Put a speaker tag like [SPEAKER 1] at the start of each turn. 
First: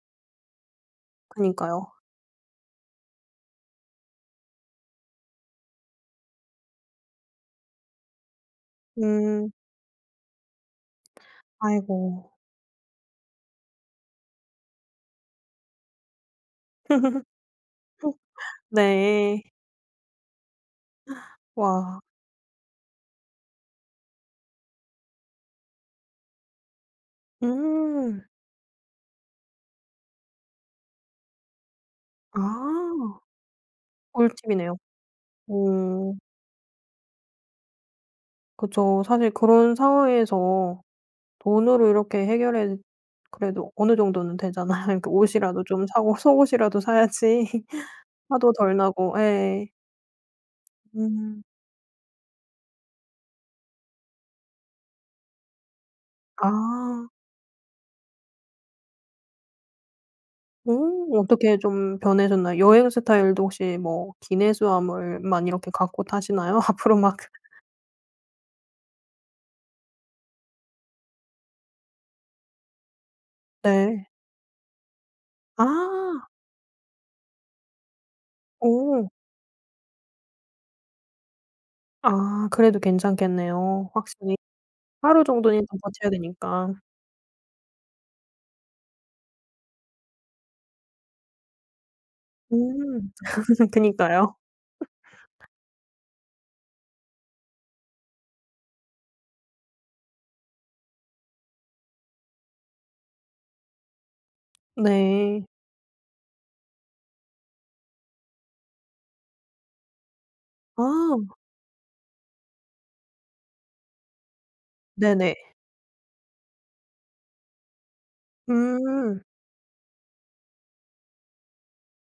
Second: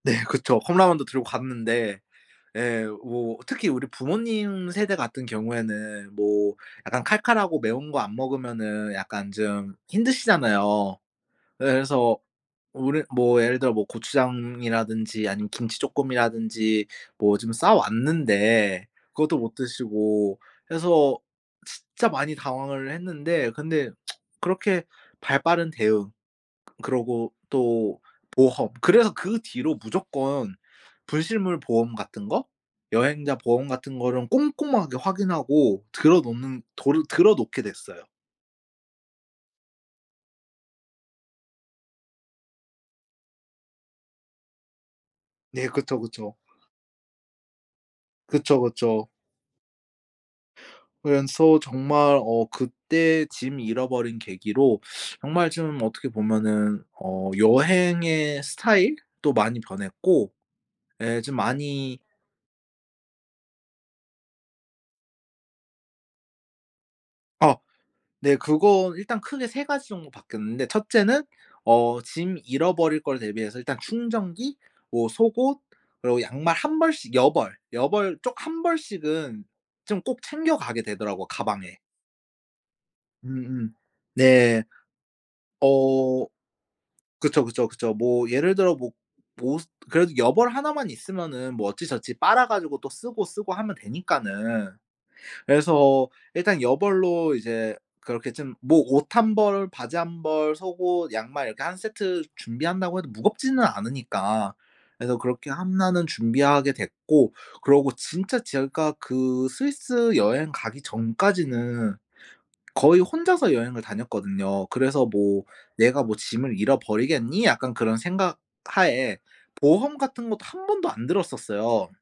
[SPEAKER 1] 네 그쵸. 컵라면도 들고
[SPEAKER 2] 그니까요.
[SPEAKER 1] 갔는데 예 뭐 특히 우리 부모님 세대 같은 경우에는 뭐 약간 칼칼하고 매운 거 안 먹으면은 약간
[SPEAKER 2] 음.
[SPEAKER 1] 좀 힘드시잖아요. 예 그래서
[SPEAKER 2] 아이고.
[SPEAKER 1] 우리 뭐 예를 들어 뭐 고추장이라든지 아니면 김치 쪼끔이라든지 뭐 좀 싸왔는데 그것도
[SPEAKER 2] 네.
[SPEAKER 1] 못 드시고 그래서
[SPEAKER 2] 와.
[SPEAKER 1] 진짜 많이 당황을 했는데 근데 그렇게 발 빠른 대응 그러고 또
[SPEAKER 2] 음.
[SPEAKER 1] 보험 그래서 그 뒤로 무조건 분실물 보험 같은
[SPEAKER 2] 아.
[SPEAKER 1] 거 여행자 보험 같은 거를
[SPEAKER 2] 꿀팁이네요.
[SPEAKER 1] 꼼꼼하게 확인하고
[SPEAKER 2] 오.
[SPEAKER 1] 들어 놓는 도르 들어 놓게 됐어요.
[SPEAKER 2] 그쵸. 사실 그런 상황에서 돈으로 이렇게 해결해 그래도 어느 정도는 되잖아요. 그러니까 옷이라도
[SPEAKER 1] 네
[SPEAKER 2] 좀
[SPEAKER 1] 그쵸,
[SPEAKER 2] 사고
[SPEAKER 1] 그쵸.
[SPEAKER 2] 속옷이라도 사야지 화도
[SPEAKER 1] 그쵸,
[SPEAKER 2] 덜
[SPEAKER 1] 그쵸.
[SPEAKER 2] 나고 예. 음.
[SPEAKER 1] 그래서 정말 어 그때 짐 잃어버린 계기로 정말 좀 어떻게 보면은
[SPEAKER 2] 아.
[SPEAKER 1] 어 여행의 스타일도 많이 변했고
[SPEAKER 2] 오
[SPEAKER 1] 예 좀
[SPEAKER 2] 어떻게 좀
[SPEAKER 1] 많이
[SPEAKER 2] 변해졌나요? 여행 스타일도 혹시 뭐 기내 수하물만 이렇게 갖고 타시나요 앞으로 막?
[SPEAKER 1] 아 네 그건 일단 크게 3 가지 정도 바뀌었는데 1 째는 어 짐 잃어버릴 거를 대비해서 일단
[SPEAKER 2] 네.
[SPEAKER 1] 충전기 뭐 속옷 그리고
[SPEAKER 2] 아.
[SPEAKER 1] 양말 1 벌씩 여벌, 여벌 쪽 1
[SPEAKER 2] 어.
[SPEAKER 1] 벌씩은 좀 꼭 챙겨가게 되더라고요 가방에.
[SPEAKER 2] 아 그래도
[SPEAKER 1] 음음.
[SPEAKER 2] 괜찮겠네요 확실히.
[SPEAKER 1] 네.
[SPEAKER 2] 하루 정도는 일단 버텨야
[SPEAKER 1] 어
[SPEAKER 2] 되니까.
[SPEAKER 1] 그쵸, 그쵸, 그쵸. 뭐 예를 들어 뭐 옷 그래도 여벌 1 만 있으면은 뭐 어찌저찌 빨아 가지고 또
[SPEAKER 2] 음.
[SPEAKER 1] 쓰고, 쓰고 하면
[SPEAKER 2] 그니까요.
[SPEAKER 1] 되니까는 그래서 일단 여벌로 이제 그렇게 좀 뭐 옷 1 벌, 바지 1 벌, 속옷, 양말 이렇게 1 세트 준비한다고 해도 무겁지는 않으니까 그래서
[SPEAKER 2] 네.
[SPEAKER 1] 그렇게 1 는 준비하게 됐고 그러고 진짜 제가 그 스위스 여행 가기
[SPEAKER 2] 아.
[SPEAKER 1] 전까지는 거의 혼자서 여행을 다녔거든요. 그래서
[SPEAKER 2] 네네.
[SPEAKER 1] 뭐 '내가 뭐 짐을 잃어버리겠니?' 약간 그런 생각 하에
[SPEAKER 2] 음.
[SPEAKER 1] 보험 같은 것도 1 번도 안 들었었어요.